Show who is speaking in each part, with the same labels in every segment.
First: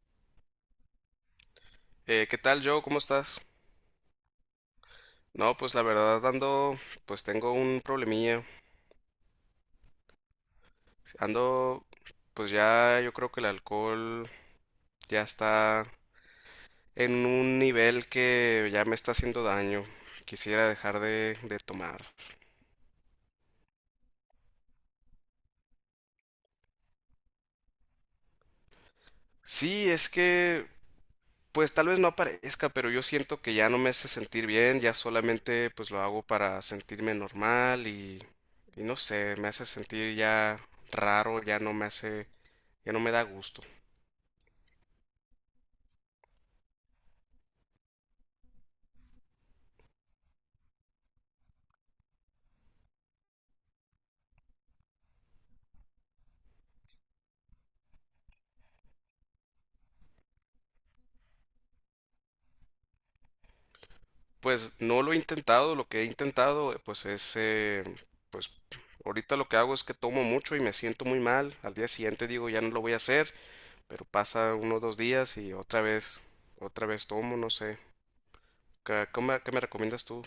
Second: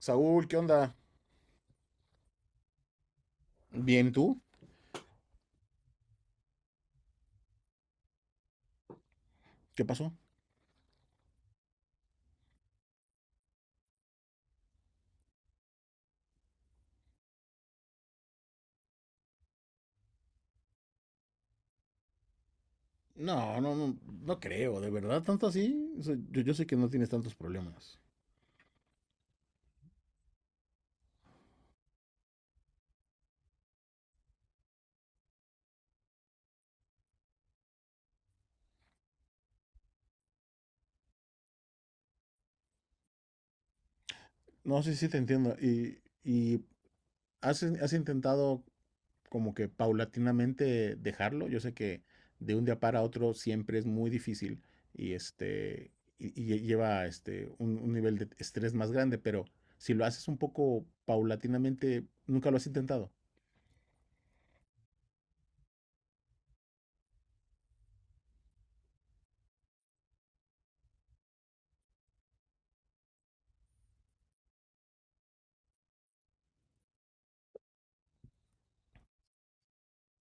Speaker 1: Saúl, ¿qué onda?
Speaker 2: ¿Qué tal, Joe? ¿Cómo estás?
Speaker 1: Bien, ¿tú?
Speaker 2: No, pues la verdad ando, pues tengo un problemilla.
Speaker 1: ¿Qué pasó?
Speaker 2: Ando, pues ya yo creo que el alcohol ya está en un nivel que ya me está haciendo daño. Quisiera dejar de tomar.
Speaker 1: No, no, no, no creo, de verdad, tanto así. O sea, yo sé que no tienes tantos problemas.
Speaker 2: Sí, es que, pues tal vez no aparezca, pero yo siento que ya no me hace sentir bien, ya solamente pues lo hago para sentirme normal y no sé, me hace sentir ya raro, ya no me hace, ya no me da gusto.
Speaker 1: No, sí, sí, te entiendo. ¿Y has intentado como que paulatinamente dejarlo? Yo sé que de un día para otro siempre es muy difícil y y lleva un nivel de estrés más grande, pero si lo haces un poco paulatinamente, nunca lo has intentado.
Speaker 2: Pues no lo he intentado, lo que he intentado pues es, pues ahorita lo que hago es que tomo mucho y me siento muy mal, al día siguiente digo ya no lo voy a hacer, pero pasa unos dos días y otra vez tomo, no sé, ¿qué, qué me recomiendas tú?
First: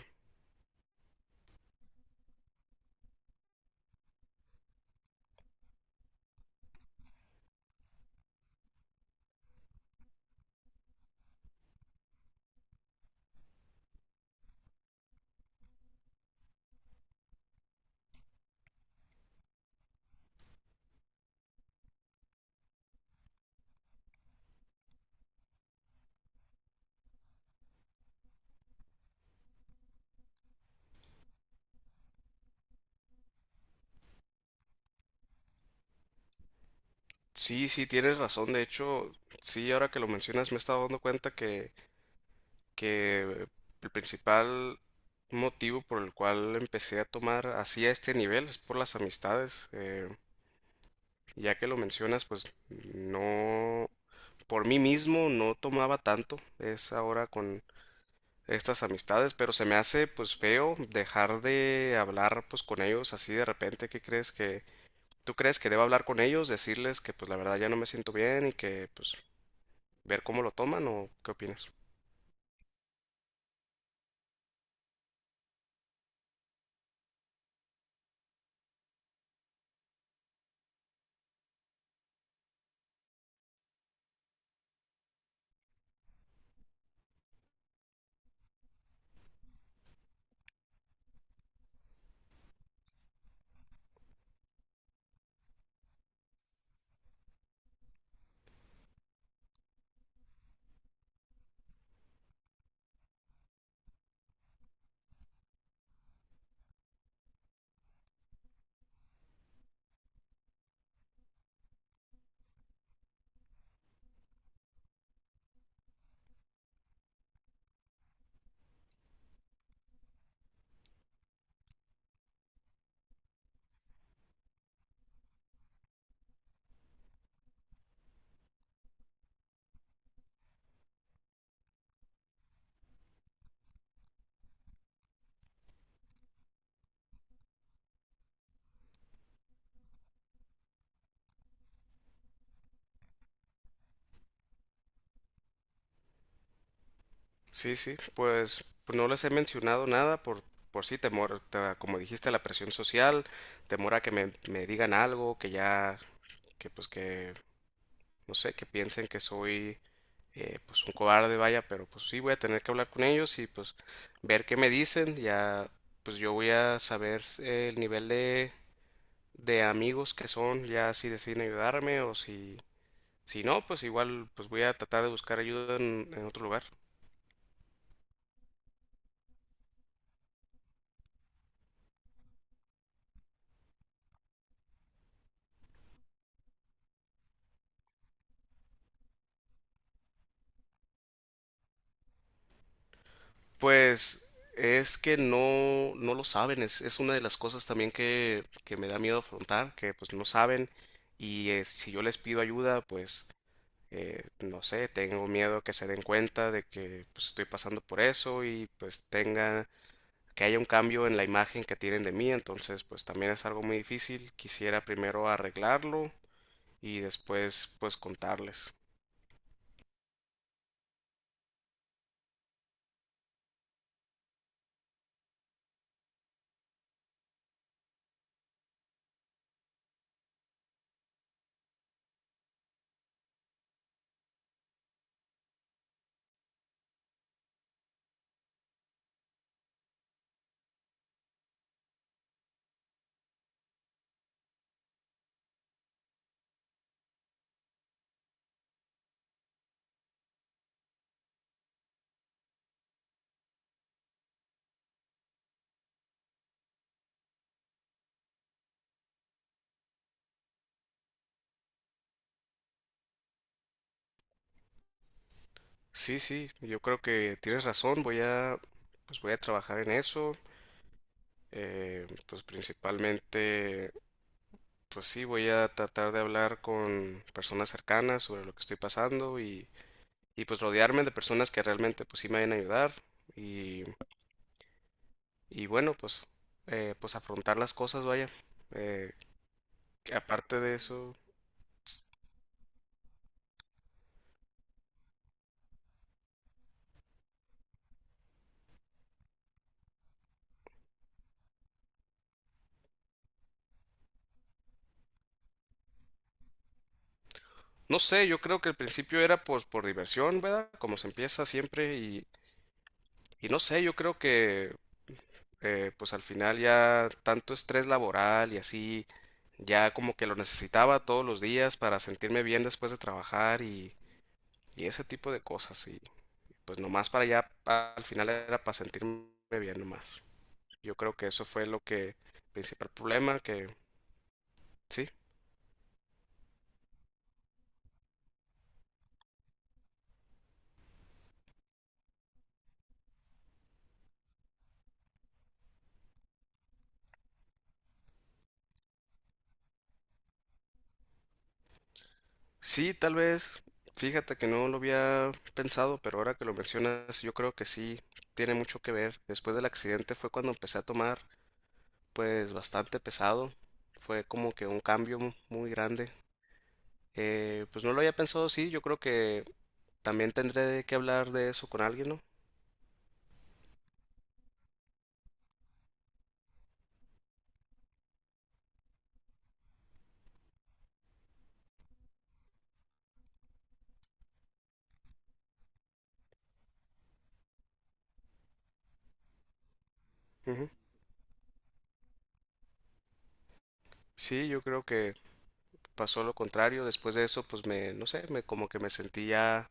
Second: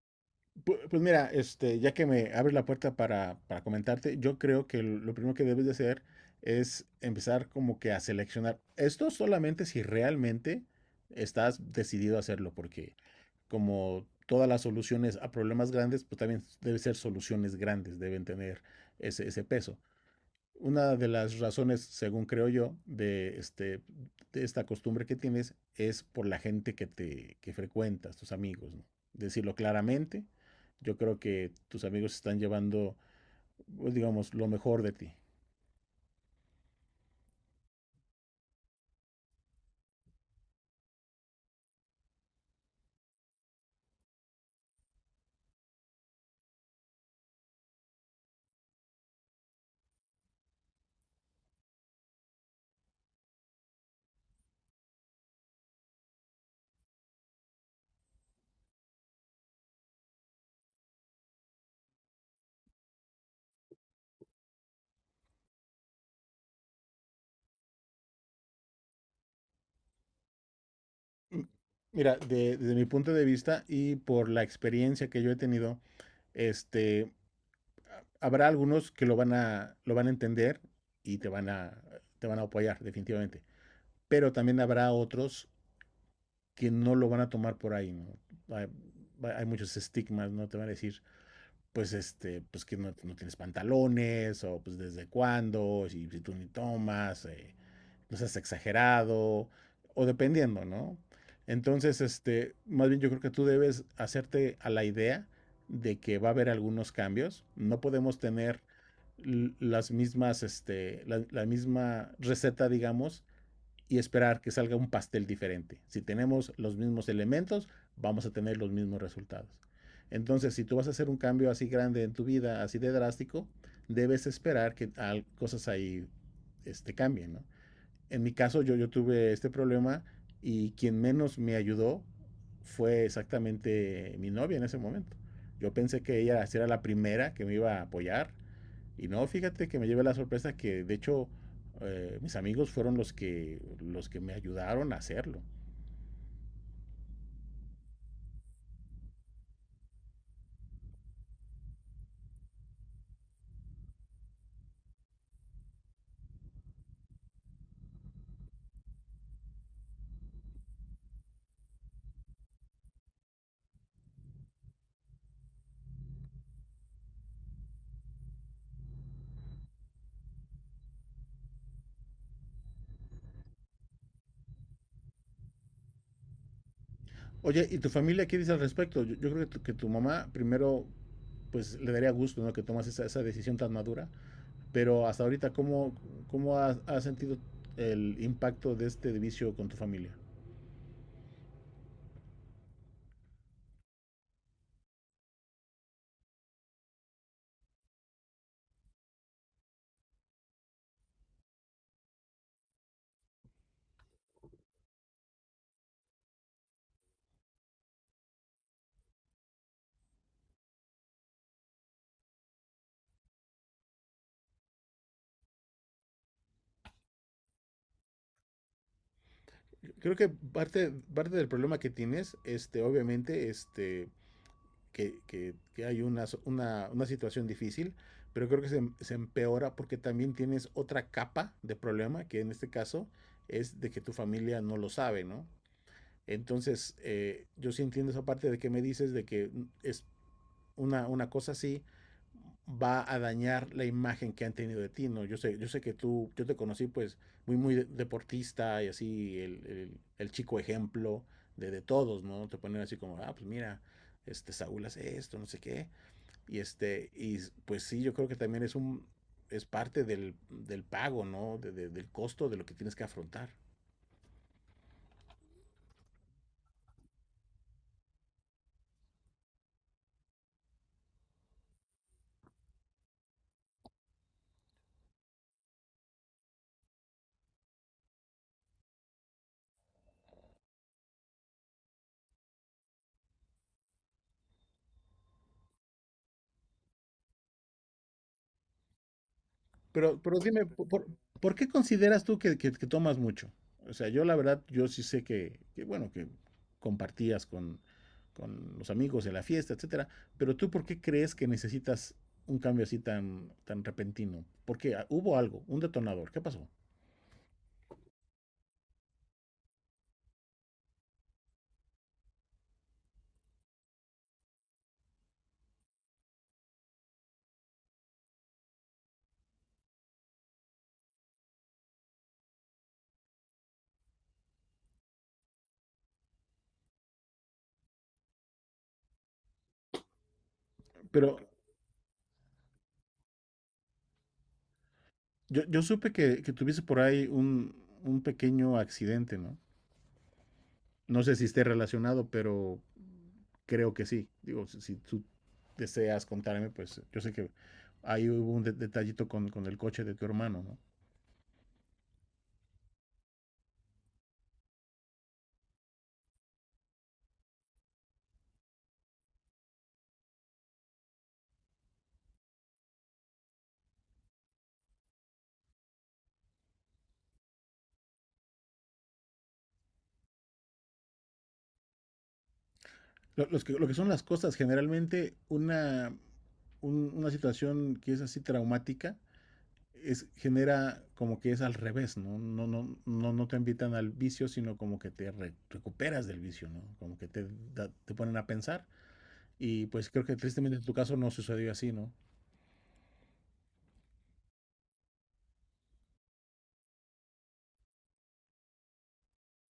Speaker 1: Pues mira, ya que me abres la puerta para comentarte, yo creo que lo primero que debes de hacer es empezar como que a seleccionar. Esto solamente si realmente estás decidido a hacerlo, porque como todas las soluciones a problemas grandes, pues también deben ser soluciones grandes, deben tener ese peso. Una de las razones, según creo yo, de esta costumbre que tienes es por la gente que te que frecuentas, tus amigos, ¿no? Decirlo claramente, yo creo que tus amigos están llevando, pues, digamos, lo mejor de ti.
Speaker 2: Sí, sí, tienes razón, de hecho, sí, ahora que lo mencionas me he estado dando cuenta que el principal motivo por el cual empecé a tomar así a este nivel es por las amistades. Ya que lo mencionas, pues no, por mí mismo no tomaba tanto, es ahora con estas amistades, pero se me hace pues feo dejar de hablar pues con ellos así de repente. ¿Qué crees que Tú crees que debo hablar con ellos, decirles que pues la verdad ya no me siento bien y que pues ver cómo lo toman o qué
Speaker 1: M-
Speaker 2: opinas?
Speaker 1: Mira, desde mi punto de vista y por la experiencia que yo he tenido, este, habrá algunos que lo van a entender y te van a apoyar, definitivamente. Pero también habrá otros que no lo van a tomar por ahí, ¿no? Hay, hay muchos estigmas, ¿no? Te van a decir, pues, pues que no, no tienes pantalones, o pues desde cuándo, si tú ni tomas, no seas exagerado, o dependiendo, ¿no? Entonces, más bien yo creo que tú debes hacerte a la idea de que va a haber algunos cambios. No podemos tener las mismas, la misma receta, digamos, y esperar que salga un pastel diferente. Si tenemos los mismos elementos, vamos a tener los mismos resultados. Entonces, si tú vas a hacer un cambio así grande en tu vida, así de drástico, debes esperar que cosas ahí cambien, ¿no? En mi caso, yo tuve este problema y quien menos me ayudó fue exactamente mi novia en ese momento. Yo pensé que ella sí era la primera que me iba a apoyar y no, fíjate que me llevé la sorpresa que de hecho mis amigos fueron los que me ayudaron a hacerlo.
Speaker 2: Sí, sí, pues, no les he mencionado nada por sí temor, como dijiste, la presión social, temor a que me digan algo, que ya que pues que no sé, que piensen que soy pues un cobarde, vaya, pero pues sí voy a tener que hablar con ellos y pues ver qué me dicen, ya pues yo voy a saber el nivel de amigos que son, ya si deciden ayudarme o si, si no, pues igual pues voy a tratar de buscar ayuda en otro lugar.
Speaker 1: Oye, ¿y tu familia qué dice al respecto? Yo creo que que tu mamá primero pues le daría gusto, ¿no?, que tomas esa decisión tan madura, pero hasta ahorita, ¿cómo, cómo has sentido el impacto de este vicio con tu familia?
Speaker 2: Pues es que no, no lo saben, es una de las cosas también que me da miedo afrontar, que pues no saben y si yo les pido ayuda, pues no sé, tengo miedo que se den cuenta de que pues, estoy pasando por eso y pues tenga que haya un cambio en la imagen que tienen de mí, entonces pues también es algo muy difícil. Quisiera primero arreglarlo y después pues contarles.
Speaker 1: Creo que parte del problema que tienes, obviamente, que hay una situación difícil, pero creo que se empeora porque también tienes otra capa de problema, que en este caso es de que tu familia no lo sabe, ¿no? Entonces, yo sí entiendo esa parte de que me dices de que es una cosa así va a dañar la imagen que han tenido de ti, ¿no? Yo sé que tú, yo te conocí pues muy deportista y así el chico ejemplo de todos, ¿no? Te ponen así como, ah, pues mira, este Saúl hace esto, no sé qué, y pues sí, yo creo que también es es parte del pago, ¿no? Del costo de lo que tienes que afrontar.
Speaker 2: Sí, sí, yo creo que tienes razón, voy a pues voy a trabajar en eso. Pues principalmente pues sí, voy a tratar de hablar con personas cercanas sobre lo que estoy pasando y pues rodearme de personas que realmente pues sí me vayan a ayudar y, y bueno, pues, pues afrontar las cosas, vaya. Eh,
Speaker 1: Pero
Speaker 2: Aparte
Speaker 1: dime,
Speaker 2: de eso,
Speaker 1: ¿por qué consideras tú que, que tomas mucho? O sea, yo la verdad, yo sí sé que, bueno, que compartías con los amigos de la fiesta, etcétera, pero tú, ¿por qué crees que necesitas un cambio así tan repentino? Porque ah, hubo algo, un detonador, ¿qué pasó?
Speaker 2: no sé, yo creo que al principio era pues por diversión, ¿verdad? Como se empieza siempre y no sé, yo creo que pues al final ya tanto estrés laboral y así, ya como que lo necesitaba todos los días para sentirme bien después de trabajar y ese tipo de cosas y pues nomás para allá al final era para sentirme bien nomás. Yo creo que
Speaker 1: Pero
Speaker 2: eso fue lo que, principal problema, que sí,
Speaker 1: yo supe que tuviste por ahí un pequeño accidente, ¿no? No sé si esté relacionado, pero creo que sí. Digo, si tú deseas contarme, pues yo sé que ahí hubo un de detallito el coche de tu hermano, ¿no?
Speaker 2: sí, tal vez, fíjate que no lo había pensado, pero ahora que lo mencionas, yo creo que sí, tiene mucho que ver. Después del accidente fue cuando empecé a tomar, pues, bastante pesado. Fue como que un cambio muy grande. Pues no lo había pensado, sí, yo creo que también tendré que hablar de eso con alguien, ¿no?
Speaker 1: Lo que son las cosas, generalmente una situación que es así traumática es, genera como que es al revés, ¿no? No, no, no, no te invitan al vicio, sino como que te re recuperas del vicio, ¿no? Como que te, da, te ponen a pensar. Y pues creo que
Speaker 2: Ujú.
Speaker 1: tristemente en tu caso no sucedió así, ¿no?
Speaker 2: Sí, yo creo que pasó lo contrario. Después de eso, pues me, no sé, me como que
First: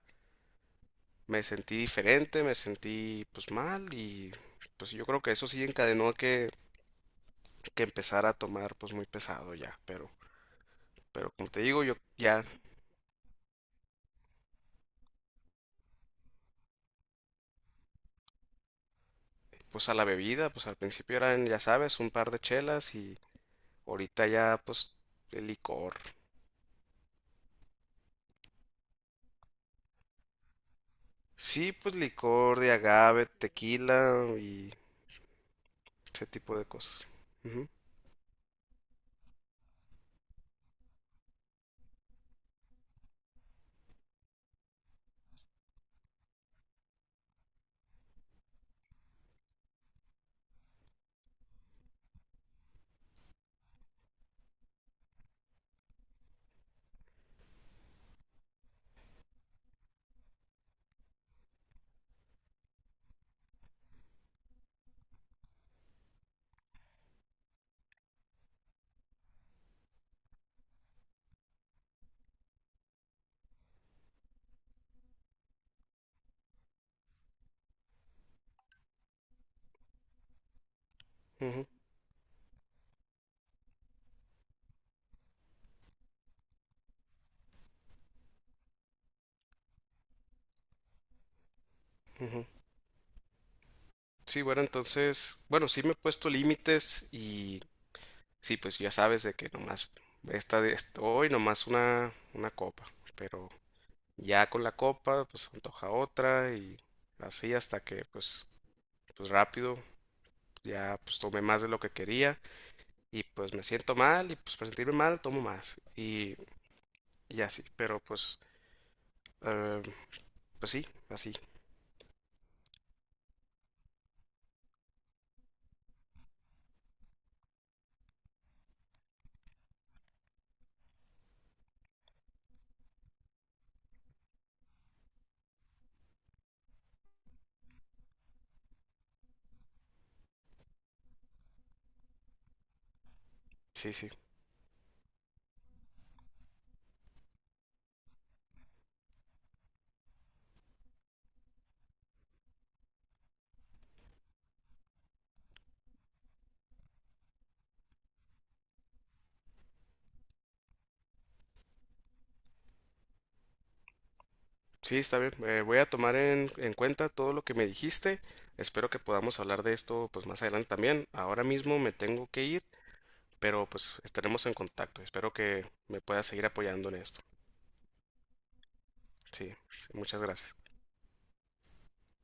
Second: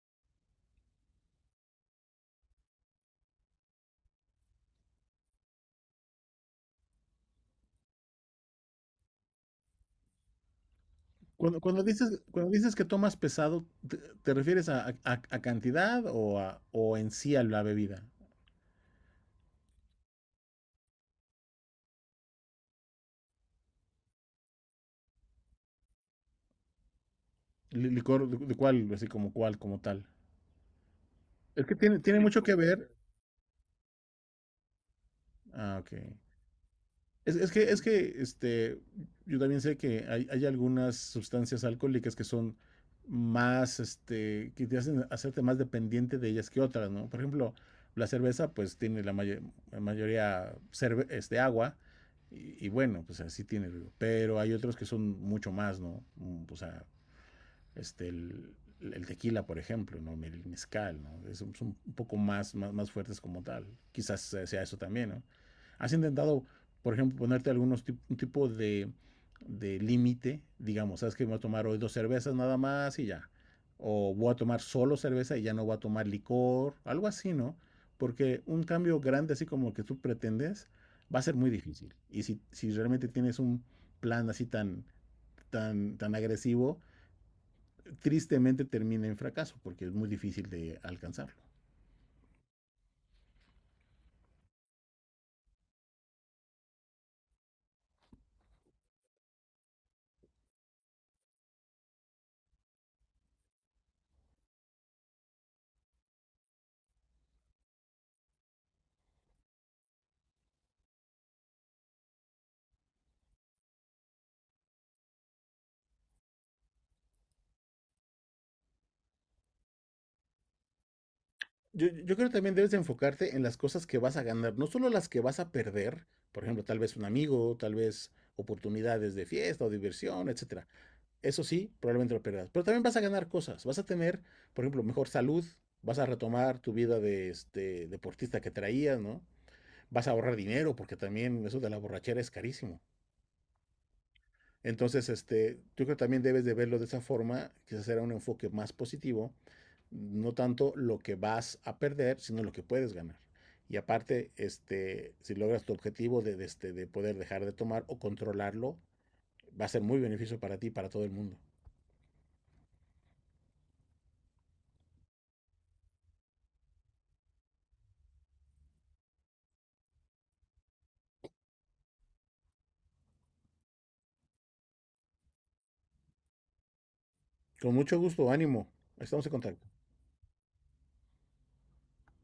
Speaker 2: me sentí diferente, me sentí pues mal y pues yo creo que eso sí encadenó a que empezara a tomar pues muy pesado ya, pero como
Speaker 1: Cuando,
Speaker 2: te
Speaker 1: cuando
Speaker 2: digo, yo
Speaker 1: dices,
Speaker 2: ya
Speaker 1: cuando dices que tomas pesado, ¿te refieres a, a cantidad o, a, o en sí a la bebida?
Speaker 2: pues a la bebida, pues al principio eran, ya sabes, un par de chelas y ahorita ya pues el licor.
Speaker 1: ¿Licor de cuál? Así como cuál, como tal. Es
Speaker 2: Sí,
Speaker 1: que
Speaker 2: pues
Speaker 1: tiene mucho que
Speaker 2: licor de
Speaker 1: ver.
Speaker 2: agave, tequila y
Speaker 1: Ah, ok.
Speaker 2: ese tipo de cosas. Ujú,
Speaker 1: Es que yo también sé que hay algunas sustancias alcohólicas que son más, que te hacen hacerte más dependiente de ellas que otras, ¿no? Por ejemplo, la cerveza, pues tiene la, la mayoría agua, y bueno, pues así tiene, pero hay otros que son mucho más, ¿no? O sea, este, el, el tequila, por ejemplo, ¿no?, el mezcal, ¿no? Es, son un poco más fuertes como tal. Quizás sea eso también, ¿no? ¿Has intentado, por ejemplo, ponerte algunos tip un tipo de límite? Digamos, ¿sabes que voy a tomar hoy dos cervezas nada más y ya? O voy a tomar solo cerveza y ya no voy a tomar licor, algo así, ¿no? Porque un cambio grande así como el que tú pretendes va a ser muy
Speaker 2: ujú,
Speaker 1: difícil. Y si realmente tienes un plan así tan agresivo, tristemente termina en fracaso porque es muy difícil de alcanzarlo.
Speaker 2: ujú. Sí, bueno, entonces, bueno, sí me he puesto límites y sí, pues ya sabes de que nomás hoy nomás una copa, pero ya con la copa pues se antoja otra y así hasta que pues pues rápido ya pues tomé más de lo que quería y pues me siento mal y pues para sentirme mal tomo más y así, pero pues eh, pues sí, así.
Speaker 1: Yo creo que también debes de enfocarte en las cosas que vas a ganar, no solo las que vas a perder, por ejemplo, tal vez un amigo, tal vez oportunidades de fiesta o diversión, etcétera. Eso sí, probablemente lo perderás, pero también vas a ganar cosas, vas a tener, por ejemplo, mejor salud, vas a retomar tu vida de este deportista que traías, ¿no? Vas a ahorrar dinero porque también eso de la borrachera es carísimo.
Speaker 2: Sí, sí.
Speaker 1: Entonces, yo creo que también debes de verlo de esa forma, quizás será un enfoque más positivo, no tanto lo que vas a perder, sino lo que puedes ganar. Y aparte, si logras tu objetivo de poder dejar de tomar o controlarlo, va a ser muy beneficio para ti y para todo el mundo.
Speaker 2: Sí, está bien. Voy a tomar en cuenta todo lo que me dijiste. Espero que podamos hablar de esto pues más adelante también. Ahora mismo me tengo que ir. Pero pues estaremos en contacto. Espero que me puedas seguir apoyando en esto.
Speaker 1: Con mucho gusto, ánimo. Estamos en
Speaker 2: Sí,
Speaker 1: contacto.
Speaker 2: sí, muchas gracias.